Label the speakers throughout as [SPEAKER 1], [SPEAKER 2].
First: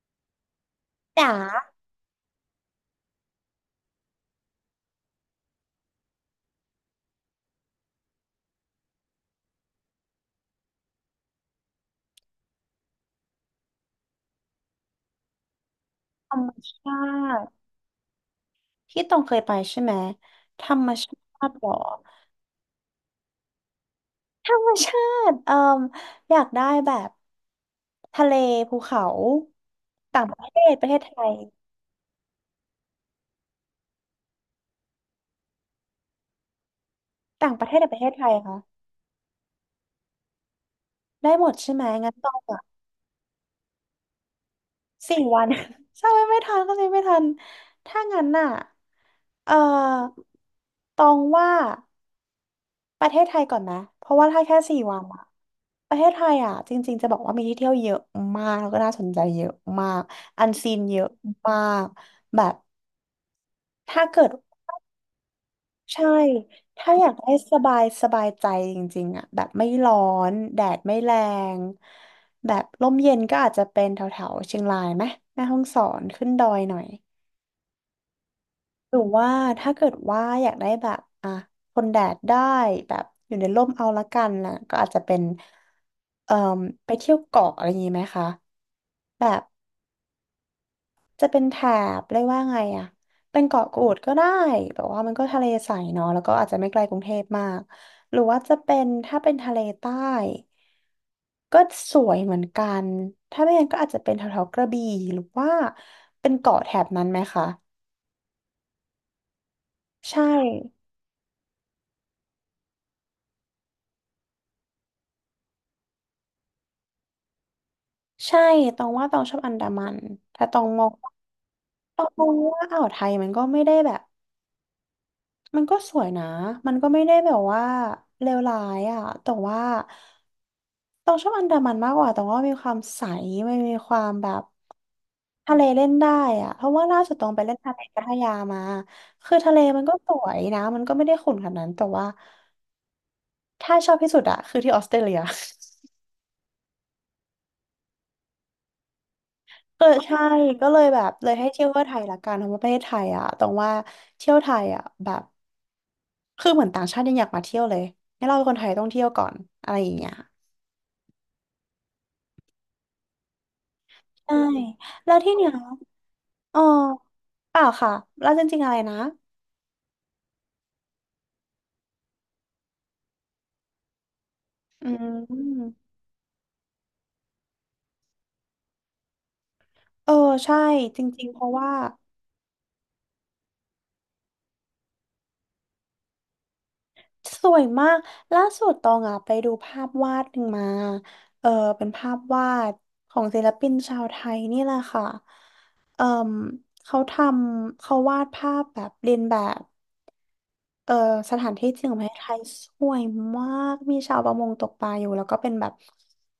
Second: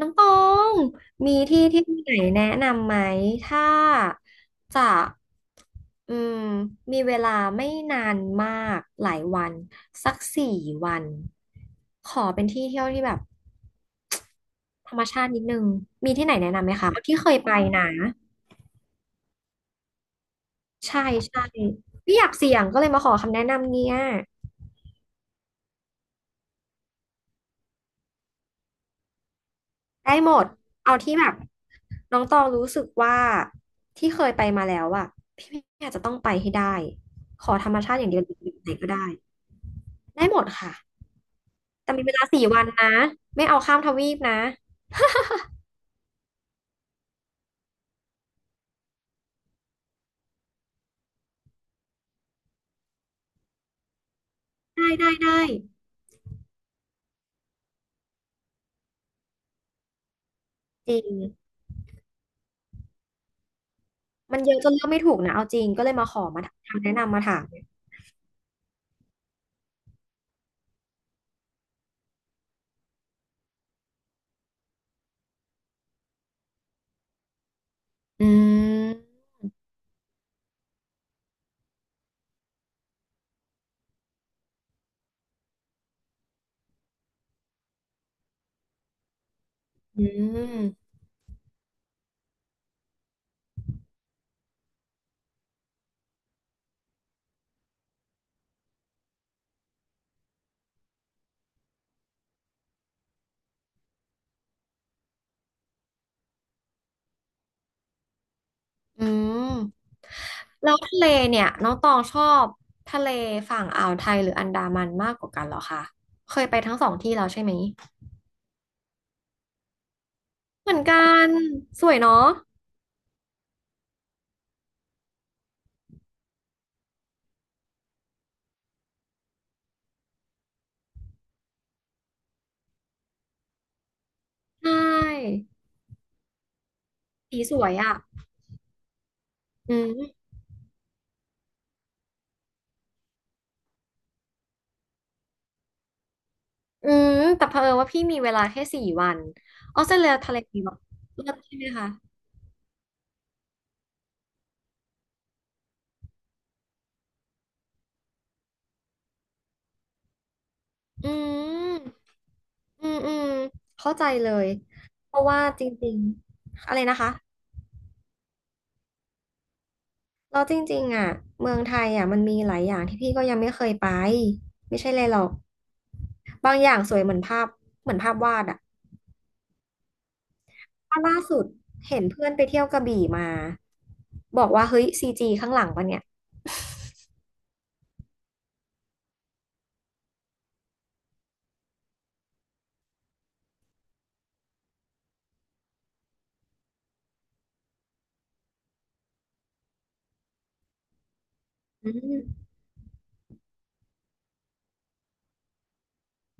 [SPEAKER 1] น้องตอง
[SPEAKER 2] จ
[SPEAKER 1] มีที่
[SPEAKER 2] ๋า
[SPEAKER 1] เที่ยวไหนแนะนำไหม ถ้าจะอืมมีเวลาไม่นานมากหลายวันสักสี่วันขอเป็นที่เที่ยวที่แบบธรรมชาตินิดนึง มีที่
[SPEAKER 2] ธ
[SPEAKER 1] ไหน
[SPEAKER 2] รรม
[SPEAKER 1] แนะนำไหมคะ
[SPEAKER 2] ชา
[SPEAKER 1] ที่เคย
[SPEAKER 2] ติ
[SPEAKER 1] ไปนะ
[SPEAKER 2] ที่ต้องเคยไปใช่ไหมธรรม
[SPEAKER 1] ใช่
[SPEAKER 2] ชา
[SPEAKER 1] ใช่
[SPEAKER 2] ติเหรอ
[SPEAKER 1] ไม่อยากเสี่ยงก็เลยมาขอคำแนะนำเนี่ย
[SPEAKER 2] ธรรมชาติเอ่มอยากได้แบบทะเลภูเขา
[SPEAKER 1] ได้
[SPEAKER 2] ต่าง
[SPEAKER 1] หม
[SPEAKER 2] ประ
[SPEAKER 1] ด
[SPEAKER 2] เทศประเท
[SPEAKER 1] เอา
[SPEAKER 2] ศไท
[SPEAKER 1] ที่แบ
[SPEAKER 2] ย
[SPEAKER 1] บน้องตองรู้สึกว่าที่เคยไปมาแล้วอะพี่อาจจะต้องไปให้ได้ข
[SPEAKER 2] ต่า
[SPEAKER 1] อ
[SPEAKER 2] งป
[SPEAKER 1] ธ
[SPEAKER 2] ระ
[SPEAKER 1] ร
[SPEAKER 2] เท
[SPEAKER 1] รม
[SPEAKER 2] ศหรือ
[SPEAKER 1] ชา
[SPEAKER 2] ป
[SPEAKER 1] ติ
[SPEAKER 2] ระ
[SPEAKER 1] อ
[SPEAKER 2] เท
[SPEAKER 1] ย่าง
[SPEAKER 2] ศ
[SPEAKER 1] เดีย
[SPEAKER 2] ไท
[SPEAKER 1] วอ
[SPEAKER 2] ย
[SPEAKER 1] ยู่
[SPEAKER 2] คะ
[SPEAKER 1] ไหนก็ได้ได้หมดค่ะ
[SPEAKER 2] ได้หมดใช่ไหม
[SPEAKER 1] แต่มี
[SPEAKER 2] งั้
[SPEAKER 1] เว
[SPEAKER 2] น
[SPEAKER 1] ลา
[SPEAKER 2] ต้อง
[SPEAKER 1] สี่วัน
[SPEAKER 2] อ่ะ
[SPEAKER 1] นะไม่เอาข้ามทวีปนะ
[SPEAKER 2] สี่วัน ใช่ไหมไม่ทันก็เลยไม่ทันถ้างั้นน่ะเอ่อตองว่า ประเทศไทยก่อนไหมเพราะว่าถ้าแค่สี่
[SPEAKER 1] ได้
[SPEAKER 2] วัน
[SPEAKER 1] ได้
[SPEAKER 2] อะ
[SPEAKER 1] ได้
[SPEAKER 2] ประเทศไทยอะจริงๆจะบอกว่ามีที่เที่ยวเยอะมากแล้วก็น่าสนใจเยอะมากอันซีน
[SPEAKER 1] จ
[SPEAKER 2] เย
[SPEAKER 1] ริ
[SPEAKER 2] อะ
[SPEAKER 1] ง
[SPEAKER 2] มาก แบบถ้าเกิด
[SPEAKER 1] มันเยอะจนเลือกไม่ถูกนะเอาจริงก็เลย
[SPEAKER 2] ใช่
[SPEAKER 1] มาขอมาทำ
[SPEAKER 2] ถ้า
[SPEAKER 1] แนะ
[SPEAKER 2] อยาก
[SPEAKER 1] นำมา
[SPEAKER 2] ได้
[SPEAKER 1] ถาม
[SPEAKER 2] สบายสบายใจจริงๆอะแบบไม่ร้อนแดดไม่แรงแบบลมเย็นก็อาจจะเป็นแถวๆเชียงรายไหมแม่ฮ่องสอนขึ้นดอยหน่อย
[SPEAKER 1] อื
[SPEAKER 2] ห
[SPEAKER 1] ม
[SPEAKER 2] รือว่าถ้าเกิดว่าอยากได้แบบอ่ะทนแดดได้แบบอยู่ในร่มเอาละกันนะก็อาจจะเป็นเอ่อไปเที่ยวเกาะอะไรอย่างนี้ไหมคะแบบ
[SPEAKER 1] อืม
[SPEAKER 2] จะเป็นแถบเรียกว่าไงอ่ะเป็นเกาะกูดก็ได้แบบว่ามันก็ทะเลใสเนาะแล้วก็อาจจะไม่ไกลกรุงเทพมากหรือว่าจะเป็นถ้าเป็นทะเลใต้ก็สวยเหมือนกันถ้าไม่งั้นก็อาจจะเป็นแถวๆกระบี่หรือว่าเป็นเกาะแถบนั้นไหมคะ
[SPEAKER 1] อืม
[SPEAKER 2] ใช่
[SPEAKER 1] แล้วทะเลเนี่ยน้องตองชอบทะเลฝั่งอ่าวไทยหรืออันดามันมากกว่ากันเหรอคะเคยไปทั้งสองที่แล้วใช่ไหม
[SPEAKER 2] ใช่ตองว่าตองชอบอันดามันแต่ตอง
[SPEAKER 1] เหมือ
[SPEAKER 2] ม
[SPEAKER 1] น
[SPEAKER 2] อง
[SPEAKER 1] กันสวย
[SPEAKER 2] ตองม
[SPEAKER 1] เนาะ
[SPEAKER 2] องว่าอ่าวไทยมันก็ไม่ได้แบบ มันก็สวยนะมันก็ไม่ได้แบบว่าเลวร้ายอ่ะแต่ว่าตองชอบอันดามันมากกว่าตองว่ามีความใสมันมีความแบบ
[SPEAKER 1] ใช่
[SPEAKER 2] ทะเลเล่นได้อ่ะเพราะว่าล่าสุดตอง
[SPEAKER 1] สี
[SPEAKER 2] ไปเล่
[SPEAKER 1] ส
[SPEAKER 2] น
[SPEAKER 1] ว
[SPEAKER 2] ทะ
[SPEAKER 1] ย
[SPEAKER 2] เล
[SPEAKER 1] อ่ะ
[SPEAKER 2] พัทยามาคือทะเล
[SPEAKER 1] อื
[SPEAKER 2] มันก็ส
[SPEAKER 1] ม
[SPEAKER 2] วยนะ มันก็ไม่ได้ขุ่นขนาดนั้น แต่ว่าถ้าชอบที่สุดอะคือที่ออสเตรเลีย
[SPEAKER 1] อืมแต่เผอิญว่าพี่มีเวลาแค่สี่วัน อ
[SPEAKER 2] เอ
[SPEAKER 1] อ
[SPEAKER 2] อ
[SPEAKER 1] สเตรเลีย
[SPEAKER 2] ใช่
[SPEAKER 1] ทะเลมี
[SPEAKER 2] ก็
[SPEAKER 1] แบ
[SPEAKER 2] เล
[SPEAKER 1] บ
[SPEAKER 2] ยแบบเล
[SPEAKER 1] เลิ
[SPEAKER 2] ย
[SPEAKER 1] ศ
[SPEAKER 2] ให้
[SPEAKER 1] ใช่
[SPEAKER 2] เที่
[SPEAKER 1] ไหม
[SPEAKER 2] ยวเที่ยว
[SPEAKER 1] คะ
[SPEAKER 2] ไทยละกันเพราะว่าประเทศไทยอะตรงว่าเที่ยวไทยอะแบบ คือเหมือนต่างชาติยังอยากมาเที่ยวเลยให้นเราเป็นคนไทยต้องเที่ยวก่อนอะไรอย่างเงี้ย
[SPEAKER 1] อืมอืมอืมเข้าใจเล
[SPEAKER 2] ใช่
[SPEAKER 1] ยเพ
[SPEAKER 2] แล้ว
[SPEAKER 1] ราะ
[SPEAKER 2] ที่
[SPEAKER 1] ว่า
[SPEAKER 2] เนีย
[SPEAKER 1] จริง
[SPEAKER 2] เออ
[SPEAKER 1] ๆอะไรนะคะ
[SPEAKER 2] เปล่าค่ะแล้วจริงๆอะไรนะ
[SPEAKER 1] เราจริงๆอ่ะเมืองไทยอ่ะมันมีหลายอย่างที่พี่ก็ยังไม่เคยไปไม่
[SPEAKER 2] อื
[SPEAKER 1] ใช่เลยหรอก
[SPEAKER 2] ม
[SPEAKER 1] บางอย่างสวยเหมือนภาพเหมือนภาพวาดอ่ะ
[SPEAKER 2] เออใช่จ
[SPEAKER 1] ล่า
[SPEAKER 2] ริงๆเพ
[SPEAKER 1] สุด
[SPEAKER 2] ราะว่า
[SPEAKER 1] เห็นเพื่อนไปเที่ยวกระบี่มาบอกว่าเฮ้ยซีจีข้างหลังปะเนี่ย
[SPEAKER 2] สวยมากล่าสุดตองอ่ะไปดูภาพวาดหนึ่งมาเออเป็นภาพวาดของศิลปินชาวไทยนี่แหละค่ะเออเขาทำเขาวาดภาพแบบเรียนแบบ เออสถานที่จริง
[SPEAKER 1] อื
[SPEAKER 2] ของประเทศไทย
[SPEAKER 1] ม
[SPEAKER 2] สวยมาก มีชาวประมงตกปลาอยู่แล้วก็เป็นแบบ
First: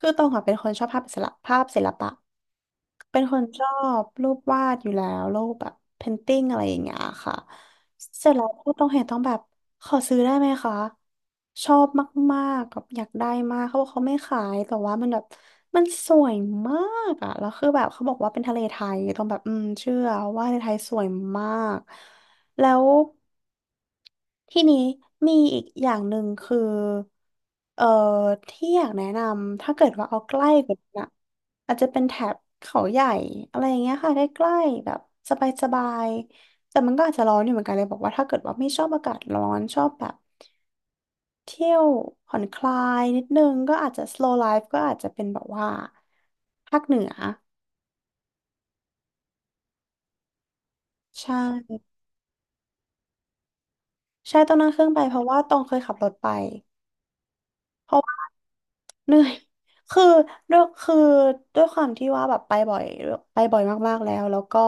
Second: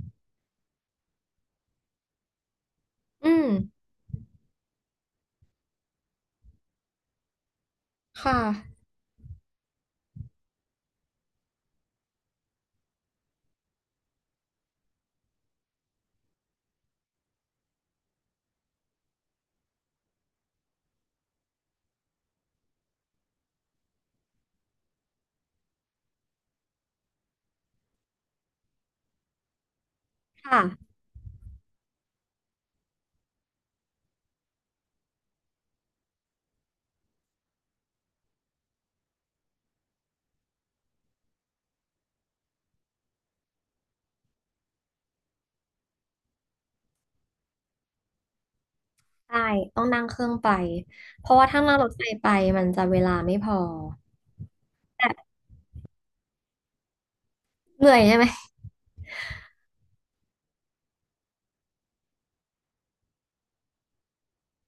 [SPEAKER 2] คือตองอะเป็นคนชอบภาพศิลปภาพศิลปะเป็น
[SPEAKER 1] อื
[SPEAKER 2] คน
[SPEAKER 1] ม
[SPEAKER 2] ชอบรูปวาดอยู่แล้วรูปแบบเพนติ้งอะไรอย่างเงี้ยค่ะเสร็จ
[SPEAKER 1] ค่ะ
[SPEAKER 2] แล้วพอต้องเห็นต้องแบบขอซื้อได้ไหมคะชอบมากๆแบบอยากได้มากเขาบอกเขาไม่ขายแต่ว่ามันแบบมันสวยมากอะแล้วคือแบบเขาบอกว่าเป็นทะเลไทยต้องแบบอืมเชื่อว่าทะเลไทยสวยมากแล้ว ทีนี้มีอีกอย่างหนึ่งคือ เอ่อที่อยากแนะนำถ้าเกิดว่าเอาใกล้
[SPEAKER 1] ค่ะ
[SPEAKER 2] กว่านั้นอะอาจจะเป็นแถบเขาใหญ่อะไรอย่างเงี้ยค่ะใกล้ๆแบบสบายๆแต่มันก็อาจจะร้อนอยู่เหมือนกันเลยบอกว่าถ้าเกิดว่าไม่ชอบอากาศร้อนชอบแบบเที่ยวผ่อนคลายนิดนึงก็อาจจะ slow life ก็อาจจะเป็นแบบว่าภาคเหนือ
[SPEAKER 1] ใช่ต้องนั่งเครื่องไป เพ
[SPEAKER 2] ใช่
[SPEAKER 1] ราะว่าถ้านั่งรถไฟไปมันจะเวลาไม่พอ
[SPEAKER 2] ใช่ต้องนั่งเครื่องไป
[SPEAKER 1] แต่
[SPEAKER 2] เพราะว่าต้องเคยขับรถไป
[SPEAKER 1] เหนื่อยใช่ไหม
[SPEAKER 2] เหนื่อย คือด้วยคือด้วยความที่ว่าแบบไปบ่อยไปบ่อยมากๆแล้วแล้วก็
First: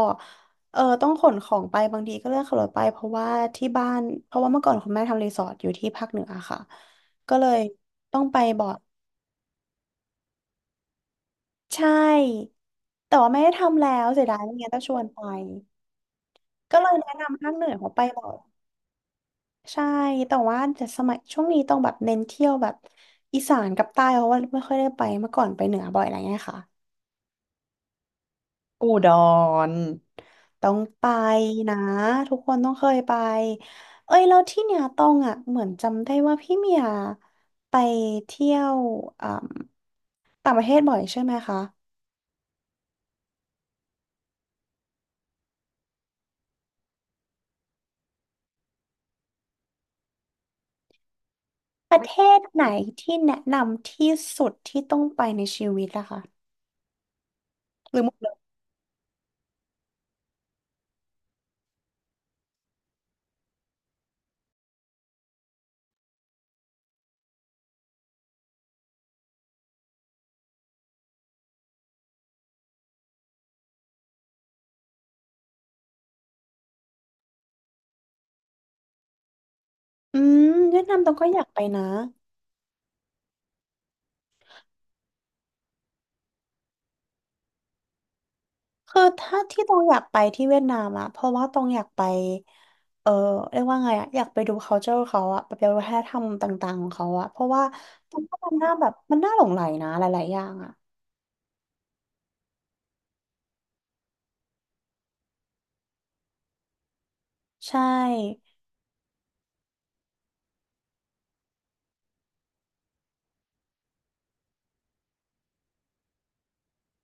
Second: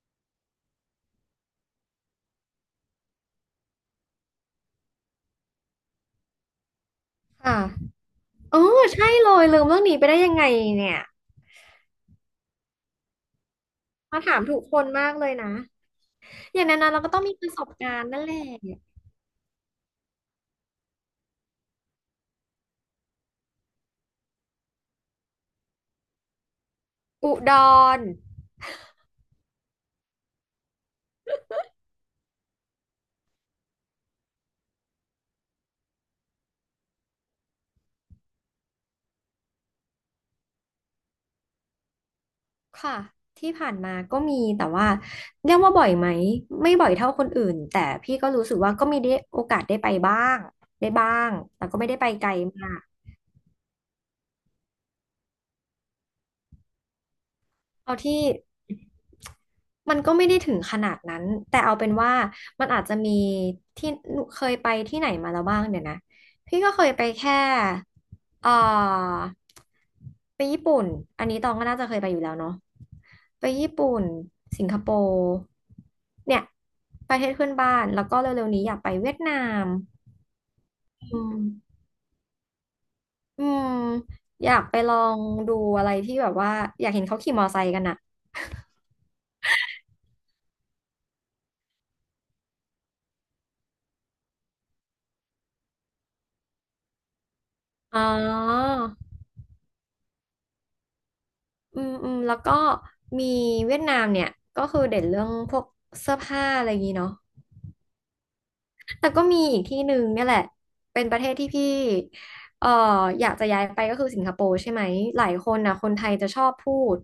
[SPEAKER 2] เออต้องขนของไปบางทีก็เลือกขับรถไปเพราะว่าที่บ้านเพราะว่าเมื่อก่อนคุณแม่ทำรีสอร์ทอยู่ที่ภาคเหนือค่ะ ก็เลย
[SPEAKER 1] ค่ะ
[SPEAKER 2] ต้องไป
[SPEAKER 1] อ๋อ
[SPEAKER 2] บ่อย
[SPEAKER 1] ใช่เลย ลืมเรื่องนี้ไปได้ยังไงเนี่ย
[SPEAKER 2] ใช่แต่ว่าไม่ได้ทำแล้ว
[SPEAKER 1] มา
[SPEAKER 2] เสียดา
[SPEAKER 1] ถา
[SPEAKER 2] ย
[SPEAKER 1] ม
[SPEAKER 2] ไม่
[SPEAKER 1] ถูก
[SPEAKER 2] งั้น
[SPEAKER 1] ค
[SPEAKER 2] จะ
[SPEAKER 1] น
[SPEAKER 2] ชวน
[SPEAKER 1] มาก
[SPEAKER 2] ไป
[SPEAKER 1] เลยนะอย่าง
[SPEAKER 2] ก็
[SPEAKER 1] นั้น
[SPEAKER 2] เล
[SPEAKER 1] นะ
[SPEAKER 2] ย
[SPEAKER 1] เราก็
[SPEAKER 2] แนะ
[SPEAKER 1] ต้องมี
[SPEAKER 2] นำ
[SPEAKER 1] ป
[SPEAKER 2] ภา
[SPEAKER 1] ระ
[SPEAKER 2] ค
[SPEAKER 1] ส
[SPEAKER 2] เหนื
[SPEAKER 1] บ
[SPEAKER 2] อ
[SPEAKER 1] กา
[SPEAKER 2] เขาไป
[SPEAKER 1] รณ์นั่
[SPEAKER 2] บ่
[SPEAKER 1] น
[SPEAKER 2] อ
[SPEAKER 1] แห
[SPEAKER 2] ย
[SPEAKER 1] ละ
[SPEAKER 2] ใช่แต่ว่าจะสมัยช่วงนี้ต้องแบบเน้นเที่ยวแบบอีสานกับใต้เพราะว่าไม่ค่อยได้ไปเมื่อก่อนไปเหนือบ่อยอะไรเงี้ยค่ะ
[SPEAKER 1] อุดร
[SPEAKER 2] อุดรต้องไปนะทุกคนต้องเคยไปเอ้ยแล้วที่เนี่ยต้องอ่ะเหมือนจำได้ว่าพี่เมียไปเที่ยวอ่าต่างประเทศบ่อยใช่ไหมคะ
[SPEAKER 1] ค่ะ ที่ผ่านมาก็มีแต่ว่าเรียกว่าบ่อยไหม ไม่บ่อยเท่าคนอื่น แต่พี่ก็รู้สึกว่าก็มีได้โอกาสได้ไปบ้างได้บ้างแต่ก็ไม่
[SPEAKER 2] ป
[SPEAKER 1] ได้
[SPEAKER 2] ระ
[SPEAKER 1] ไป
[SPEAKER 2] เท
[SPEAKER 1] ไกล
[SPEAKER 2] ศไหน
[SPEAKER 1] มาก
[SPEAKER 2] ที่แนะนำที่สุดที่ต้องไปในชีวิตล่ะคะห
[SPEAKER 1] เอา
[SPEAKER 2] รือหมด
[SPEAKER 1] ที่
[SPEAKER 2] เลย
[SPEAKER 1] มันก็ไม่ได้ถึงขนาดนั้นแต่เอาเป็นว่ามันอาจจะมีที่เคยไปที่ไหนมาแล้วบ้างเนี่ยนะพี่ก็เคยไปแค่เอ่อไปญี่ปุ่นอันนี้ตองก็น่าจะเคยไปอยู่แล้วเนาะไปญี่ปุ่นสิงคโปร์เนี่ยประเทศเพื่อนบ้านแล้วก็เร็วๆนี้อยากไปเวียดนาม
[SPEAKER 2] อืมเวียดนามต้อง
[SPEAKER 1] อื
[SPEAKER 2] ก็อ
[SPEAKER 1] ม
[SPEAKER 2] ยากไปนะ
[SPEAKER 1] อืมอยากไปลองดูอะไรที่แบบว่าอยากเห็นเขาขี่มอไซค์กันอะ
[SPEAKER 2] คือถ้าที่ตองอยากไปที่เวียดนามอะเพราะว่าตองอยากไปเออเรียกว่าไงอะอยากไปดู culture เขาอะไปดูวัฒนธรรมต่างๆของเขาอะเพราะว่า
[SPEAKER 1] อ๋
[SPEAKER 2] ตองว่ามัน
[SPEAKER 1] อ
[SPEAKER 2] น่าแบบมันน่าหลงใหลนะหลายๆอย่างอะ
[SPEAKER 1] อืมอืมแล้วก็มีเวียดนามเนี่ยก็คือเด่นเรื่องพวกเสื้อผ้าอะไรอย่างนี้เนาะ
[SPEAKER 2] ใช่
[SPEAKER 1] แต่ก็มีอีกที่หนึ่งเนี่ยแหละเป็นประเทศที่พี่เอ่ออยากจะย้ายไปก็คือสิงคโปร์ใช่ไหมหลายคนนะคนไทยจะชอบพูด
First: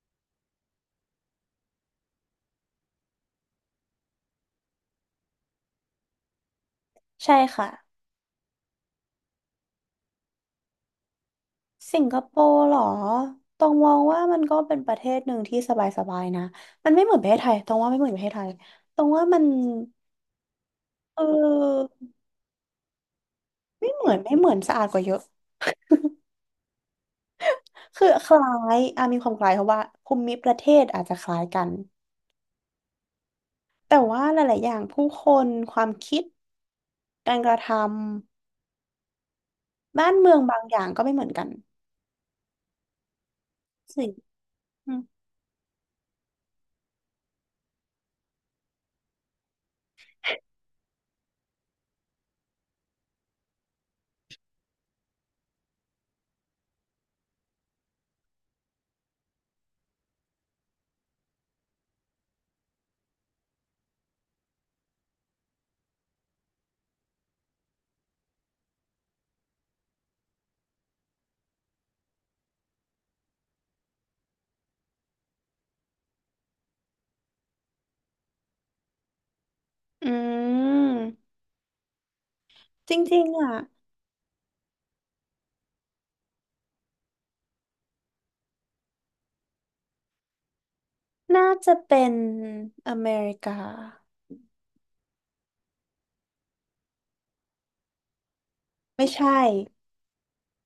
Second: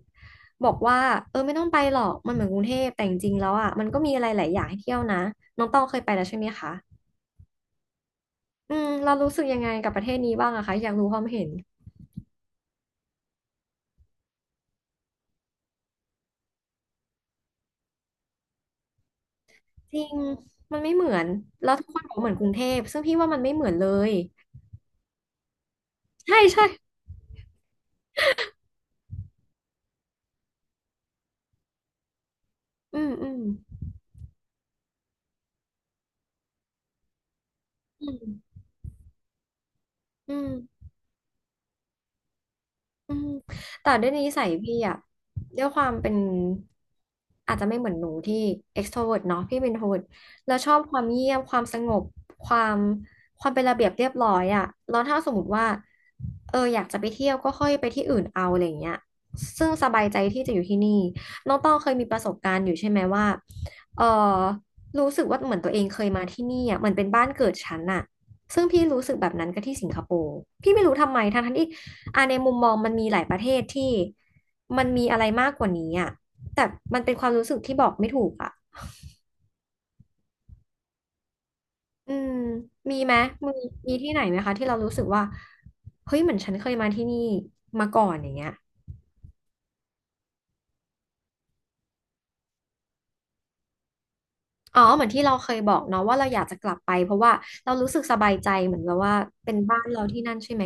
[SPEAKER 1] บอกว่าเออไม่ต้องไปหรอกมันเหมือนกรุงเทพแต่จริงๆแล้วอ่ะมันก็มีอะไรหลายอย่างให้เที่ยวนะน้องต้องเคยไปแล้วใช่ไหมคะ
[SPEAKER 2] ใช่ค่ะ
[SPEAKER 1] อืมเรารู้สึกยังไงกับประเทศนี้บ้างอะคะอยากรู้ความเห็น
[SPEAKER 2] สิงคโปร์เหรอตองมองว่ามันก็เป็นประเทศหนึ่งที่สบายๆนะมันไม่เหมือนประเทศไทยตองว่าไม่เหมือนประเทศไทยตองว่ามัน
[SPEAKER 1] จริงมันไม่เหมื
[SPEAKER 2] เ
[SPEAKER 1] อนแล้วทุก
[SPEAKER 2] ออ
[SPEAKER 1] คนบอกเหมือนกรุงเทพซึ่งพี่ว่ามันไม่เหมือนเล
[SPEAKER 2] ไม่เหมื
[SPEAKER 1] ย
[SPEAKER 2] อนไม่เหมือนสะอาดกว่าเยอะ
[SPEAKER 1] ใช่ใช่
[SPEAKER 2] คือคล้ายอ่ะมีความคล้ายเพราะว่าภูมิประเทศอาจจะคล้ายกัน
[SPEAKER 1] อืมอืม
[SPEAKER 2] แต่ว่าหลาย ๆ อย่างผู้คนความคิดการกระท
[SPEAKER 1] อืม
[SPEAKER 2] ำบ้านเมือ
[SPEAKER 1] อื
[SPEAKER 2] ง
[SPEAKER 1] ม
[SPEAKER 2] บางอย่างก็ไม่เหมือนกัน
[SPEAKER 1] อืมแต่
[SPEAKER 2] สิ
[SPEAKER 1] ด้วยนิสัยพี่
[SPEAKER 2] อื
[SPEAKER 1] อะ
[SPEAKER 2] ม
[SPEAKER 1] ด้วยความเป็นอาจจะไม่เหมือนหนูที่ extrovert เนาะพี่เป็น introvert แล้วชอบความเงียบความสงบความความเป็นระเบียบเรียบร้อยอะแล้วถ้าสมมติว่าเอออยากจะไปเที่ยวก็ค่อยไปที่อื่นเอาอะไรอย่างเงี้ยซึ่งสบายใจที่จะอยู่ที่นี่น้องต้องเคยมีประสบการณ์อยู่ใช่ไหมว่าเออรู้สึกว่าเหมือนตัวเองเคยมาที่นี่อะเหมือนเป็นบ้านเกิดฉันอะซึ่งพี่รู้สึกแบบนั้นก็ที่สิงคโปร์พี่ไม่รู้ทำไมทั้งๆที่ อ่ะในมุมมองมันมีหลายประเทศที่มันมีอะไรมากกว่านี้อ่ะแต่มันเป็นความรู้สึกที่บอกไม่ถูกอ่ะ
[SPEAKER 2] อืม
[SPEAKER 1] อืม
[SPEAKER 2] จ
[SPEAKER 1] มีไหม
[SPEAKER 2] ริงๆอ่ะ
[SPEAKER 1] มีมีที่ไหนไหมคะที่เรารู้สึกว่าเฮ้ยเหมือนฉันเคยมาที่นี่มาก่อนอย่างเงี้ย
[SPEAKER 2] น่าจะเป็นอเมริกา
[SPEAKER 1] อ๋อเหมือนที่เราเคยบอกเนาะว่าเราอยากจะกลับไปเพราะว่าเรารู้สึกสบายใจเหมือนแบบ
[SPEAKER 2] ไม่
[SPEAKER 1] ว่า
[SPEAKER 2] ใช่
[SPEAKER 1] เป็นบ้านเราที่นั่นใช่ไหม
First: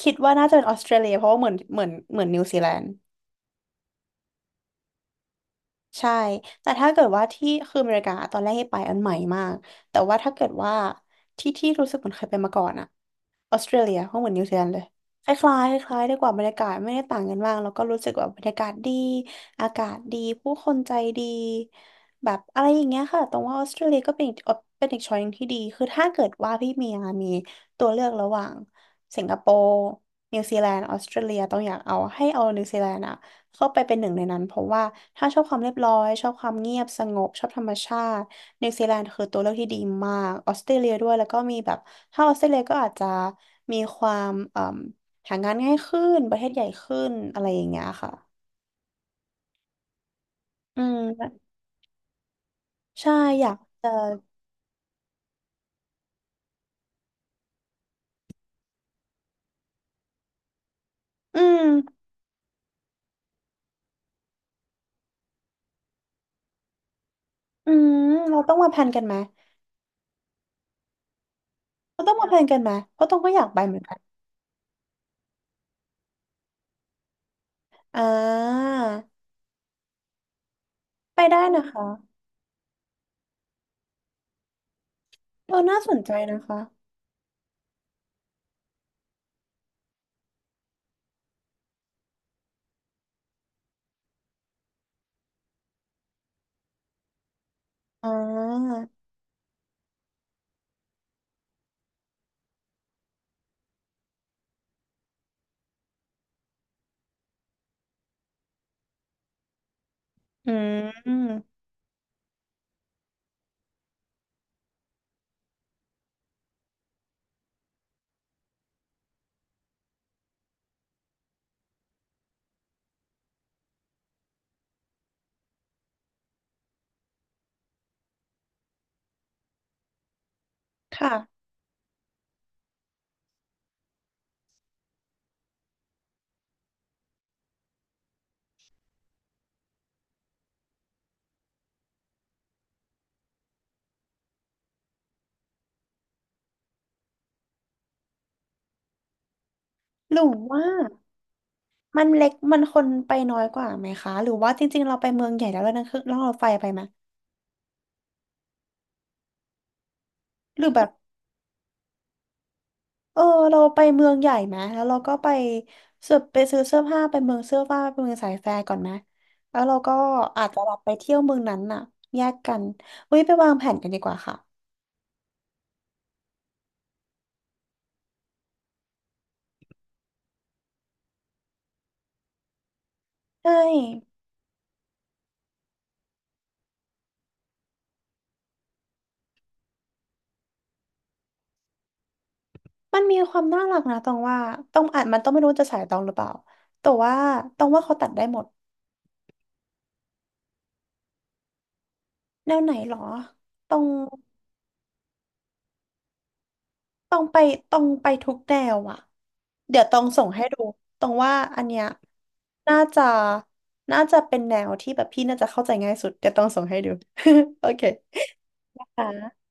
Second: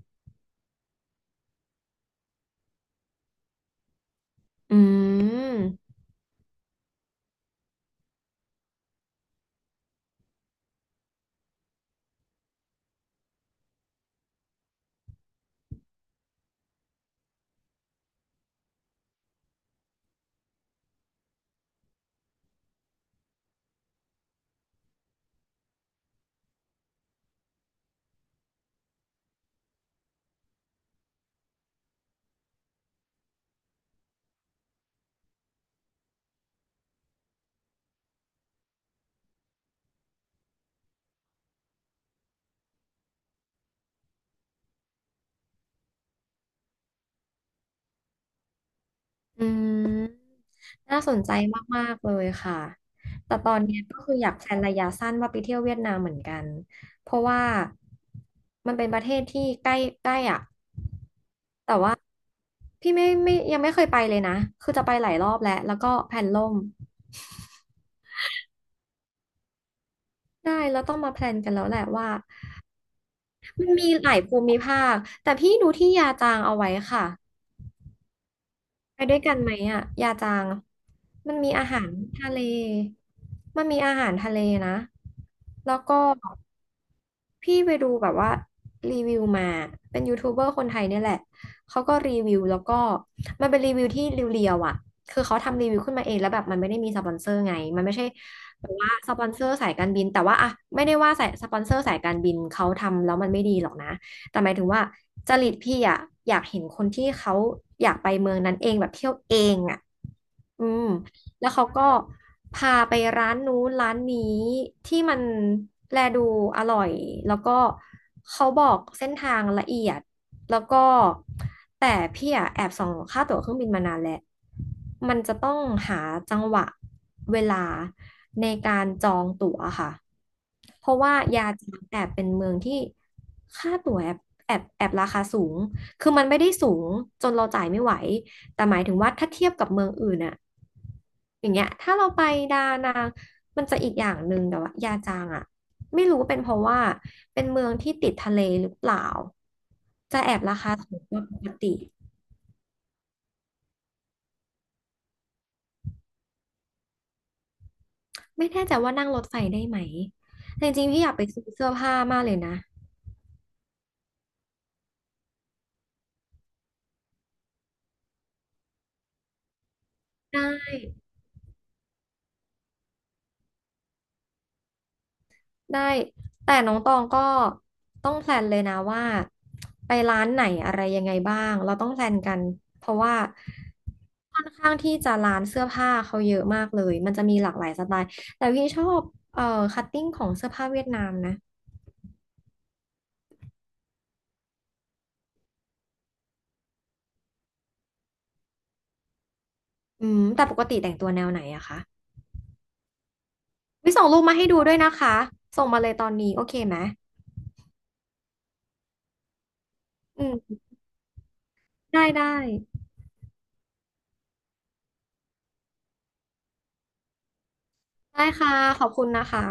[SPEAKER 2] คิดว่าน่าจะเป็นออสเตรเลียเพราะว่าเหมือนนิวซีแลนด์
[SPEAKER 1] อืม
[SPEAKER 2] ใช่แต่ถ้าเกิดว่าที่คืออเมริกาตอนแรกให้ไปอันใหม่มากแต่ว่าถ้าเกิดว่าที่ที่รู้สึกเหมือนเคยไปมาก่อนอะ ออสเตรเลียหเหมือนนิวซีแลนด์เลยคล้ายๆคล้ายๆไดีกว่าบรรยากาศไม่ได้ต่างกันมากแล้วก็รู้สึกว่าบรรยากาศดีอากาศดีผู้คนใจดีแบบอะไรอย่างเงี้ยค่ะตรงว่าออสเตรเลียก็เป็นอีกเป็นอีกช้อยหนึ่งที่ดีคือถ้าเกิดว่าพี่เมียมีตัวเลือกระหว่างสิงคโปร์นิวซีแลนด์ออสเตรเลียต้องอยากเอาให้เอานิวซีแลนด์อะ เข้าไปเป็นหนึ่งในนั้นเพราะว่าถ้าชอบความเรียบร้อยชอบความเงียบสงบชอบธรรมชาตินิวซีแลนด์คือตัวเลือกที่ดีมากออสเตรเลียด้วยแล้วก็มีแบบถ้าออสเตรเลียก็อาจจะมีความเอ่มหางานง่ายขึ้นประเทศใหญ่ขึ้นอะไรอย่างเงี้ยค่ะ
[SPEAKER 1] อืม
[SPEAKER 2] อื
[SPEAKER 1] น่าสนใจ
[SPEAKER 2] ม
[SPEAKER 1] มากๆเลยค่ะ
[SPEAKER 2] ใช่
[SPEAKER 1] แต่
[SPEAKER 2] อ
[SPEAKER 1] ต
[SPEAKER 2] ยา
[SPEAKER 1] อ
[SPEAKER 2] ก
[SPEAKER 1] นเนี้ย
[SPEAKER 2] จะ
[SPEAKER 1] ก็คืออยากแพลนระยะสั้นว่าไปเที่ยวเวียดนามเหมือนกันเพราะว่ามันเป็นประเทศที่ใกล้ใกล้อ่ะ
[SPEAKER 2] อื
[SPEAKER 1] แต่ว่า
[SPEAKER 2] ม
[SPEAKER 1] พี่ไม่ไม่ยังไม่เคยไปเลยนะคือจะไปหลายรอบแล้วแล้วก็แพลนล่ม
[SPEAKER 2] อืมเราต้องมาแพลนกันไหม
[SPEAKER 1] ได้แล้วต้องมาแพลนกันแล้วแหละ
[SPEAKER 2] เรา
[SPEAKER 1] ว่า
[SPEAKER 2] ต้องมาแพลนกันไหมเพราะต้องก็อยากไป
[SPEAKER 1] มัน
[SPEAKER 2] เหมือน
[SPEAKER 1] มี
[SPEAKER 2] กัน
[SPEAKER 1] หลายภูมิภาคแต่พี่ดูที่ยาจางเอาไว้ค่ะ
[SPEAKER 2] อ่า
[SPEAKER 1] ไปด้วยกันไหมอ่ะยาจาง
[SPEAKER 2] ไป
[SPEAKER 1] มัน
[SPEAKER 2] ได้
[SPEAKER 1] มี
[SPEAKER 2] นะ
[SPEAKER 1] อาหา
[SPEAKER 2] คะ
[SPEAKER 1] รทะเลมันมีอาหารทะเลนะ
[SPEAKER 2] เออ
[SPEAKER 1] แล้
[SPEAKER 2] น่า
[SPEAKER 1] ว
[SPEAKER 2] สน
[SPEAKER 1] ก็
[SPEAKER 2] ใจนะคะ
[SPEAKER 1] พี่ไปดูแบบว่ารีวิวมาเป็นยูทูบเบอร์คนไทยเนี่ยแหละเขาก็รีวิวแล้วก็มันเป็นรีวิวที่เรียวๆอ่ะคือเขาทำรีวิวขึ้นมาเองแล้วแบบมันไม่ได้มีสปอนเซอร์ไงมันไม่ใช่
[SPEAKER 2] อ่
[SPEAKER 1] แบบ
[SPEAKER 2] า
[SPEAKER 1] ว่าสปอนเซอร์สายการบินแต่ว่าอะไม่ได้ว่าสายสปอนเซอร์สายการบินเขาทำแล้วมันไม่ดีหรอกนะแต่หมายถึงว่าจริตพี่อะอยากเห็นคนที่เขาอยากไปเมืองนั้นเองแบบเที่ยวเองอ่ะ
[SPEAKER 2] อื
[SPEAKER 1] อืม แล้ว
[SPEAKER 2] ม
[SPEAKER 1] เขาก็พาไปร้านนู้นร้านนี้ที่มันแลดูอร่อยแล้วก็เขาบอกเส้นทางละเอียดแล้วก็แต่พี่อะแอบส่องค่าตั๋วเครื่องบินมานานแล้วมันจะต้องหาจังหวะเวลาในการจองตั๋วค่ะเพราะว่า
[SPEAKER 2] ค่ะ
[SPEAKER 1] ยาจีนแอบเป็นเมืองที่ค่าตั๋วแอบแอบราคาสูงคือมันไม่ได้สูงจนเราจ่ายไม่ไหว แต่หมายถึงว่าถ้าเทียบกับเมืองอื่นอะอย่างเงี้ยถ้าเราไปดานังมันจะอีกอย่างหนึ่งแต่ว่ายาจางอะไม่รู้เป็นเพราะว่าเป็นเมืองที่ติดทะเลหรือเปล่า
[SPEAKER 2] ห
[SPEAKER 1] จะ
[SPEAKER 2] รือ
[SPEAKER 1] แอบรา
[SPEAKER 2] ว่า
[SPEAKER 1] คาสูงกว่าปกติ
[SPEAKER 2] มันเล็กมันคนไปน้อยกว่าไหมคะหรือว่าจริงๆเราไปเมืองใหญ่แล้วเรานั่งเครื่องนัองรถไฟไปไหม
[SPEAKER 1] ไม่แน่ใจว่านั่งรถไฟได้ไหม
[SPEAKER 2] หรื
[SPEAKER 1] แต่
[SPEAKER 2] อ
[SPEAKER 1] จ
[SPEAKER 2] แบ
[SPEAKER 1] ริง
[SPEAKER 2] บ
[SPEAKER 1] ๆพี่อยากไปซื้อเสื้อผ้ามากเลยนะ
[SPEAKER 2] เออเราไปเมืองใหญ่ไหมแล้วเราก็ไปซื้อเสื้อผ้าไปเมืองเสื้อผ้าไปเมืองสายแฟร์ก่อนไหมแล้วเราก็อาจจะแบ
[SPEAKER 1] ได้
[SPEAKER 2] บไปเที่ยวเมืองนั้นน่ะแยกกันเฮ้ยไปวางแผนกันดีกว่าค่ะ
[SPEAKER 1] ได้แต่น้องตองก็ต้องแพลนเลยนะว่าไปร้านไหนอะไรยังไงบ้างเราต้องแพลนกันเพราะว่า
[SPEAKER 2] ใช่
[SPEAKER 1] ค่อนข้างที่จะร้านเสื้อผ้าเขาเยอะมากเลยมันจะมีหลากหลายสไตล์แต่พี่ชอบเอ่อคัตติ้งของเสื้อผ้าเวียดนามนะ
[SPEAKER 2] มันมีความน่ารักนะตองว่าต้องอาจมันต้องไม่รู้จะสายตองหรือเปล่าแต่ว่าตองว่าเขาตัดได้หมด
[SPEAKER 1] อืมแต่ปกติแต่งตัวแนวไหนอะคะ
[SPEAKER 2] แนวไหนหรอตอง
[SPEAKER 1] วิส่งรูปมาให้ดูด้วยนะคะส่งมาเลยตอนนี้โอเคไหม
[SPEAKER 2] ต้องไปต้องไปทุกแนวอ่ะเดี๋ยวต้องส่
[SPEAKER 1] อื
[SPEAKER 2] งให้
[SPEAKER 1] ม
[SPEAKER 2] ดูตรงว่าอันเนี้ย
[SPEAKER 1] ได้
[SPEAKER 2] น่าจะน่าจะเป็นแนวที่แบบพี่น่าจะเข้าใจง่ายสุดเดี๋ยวต้องส่งให้ดู โอเค
[SPEAKER 1] ได้ค่ะ
[SPEAKER 2] ค
[SPEAKER 1] ขอบคุณนะ
[SPEAKER 2] ่ะ
[SPEAKER 1] คะ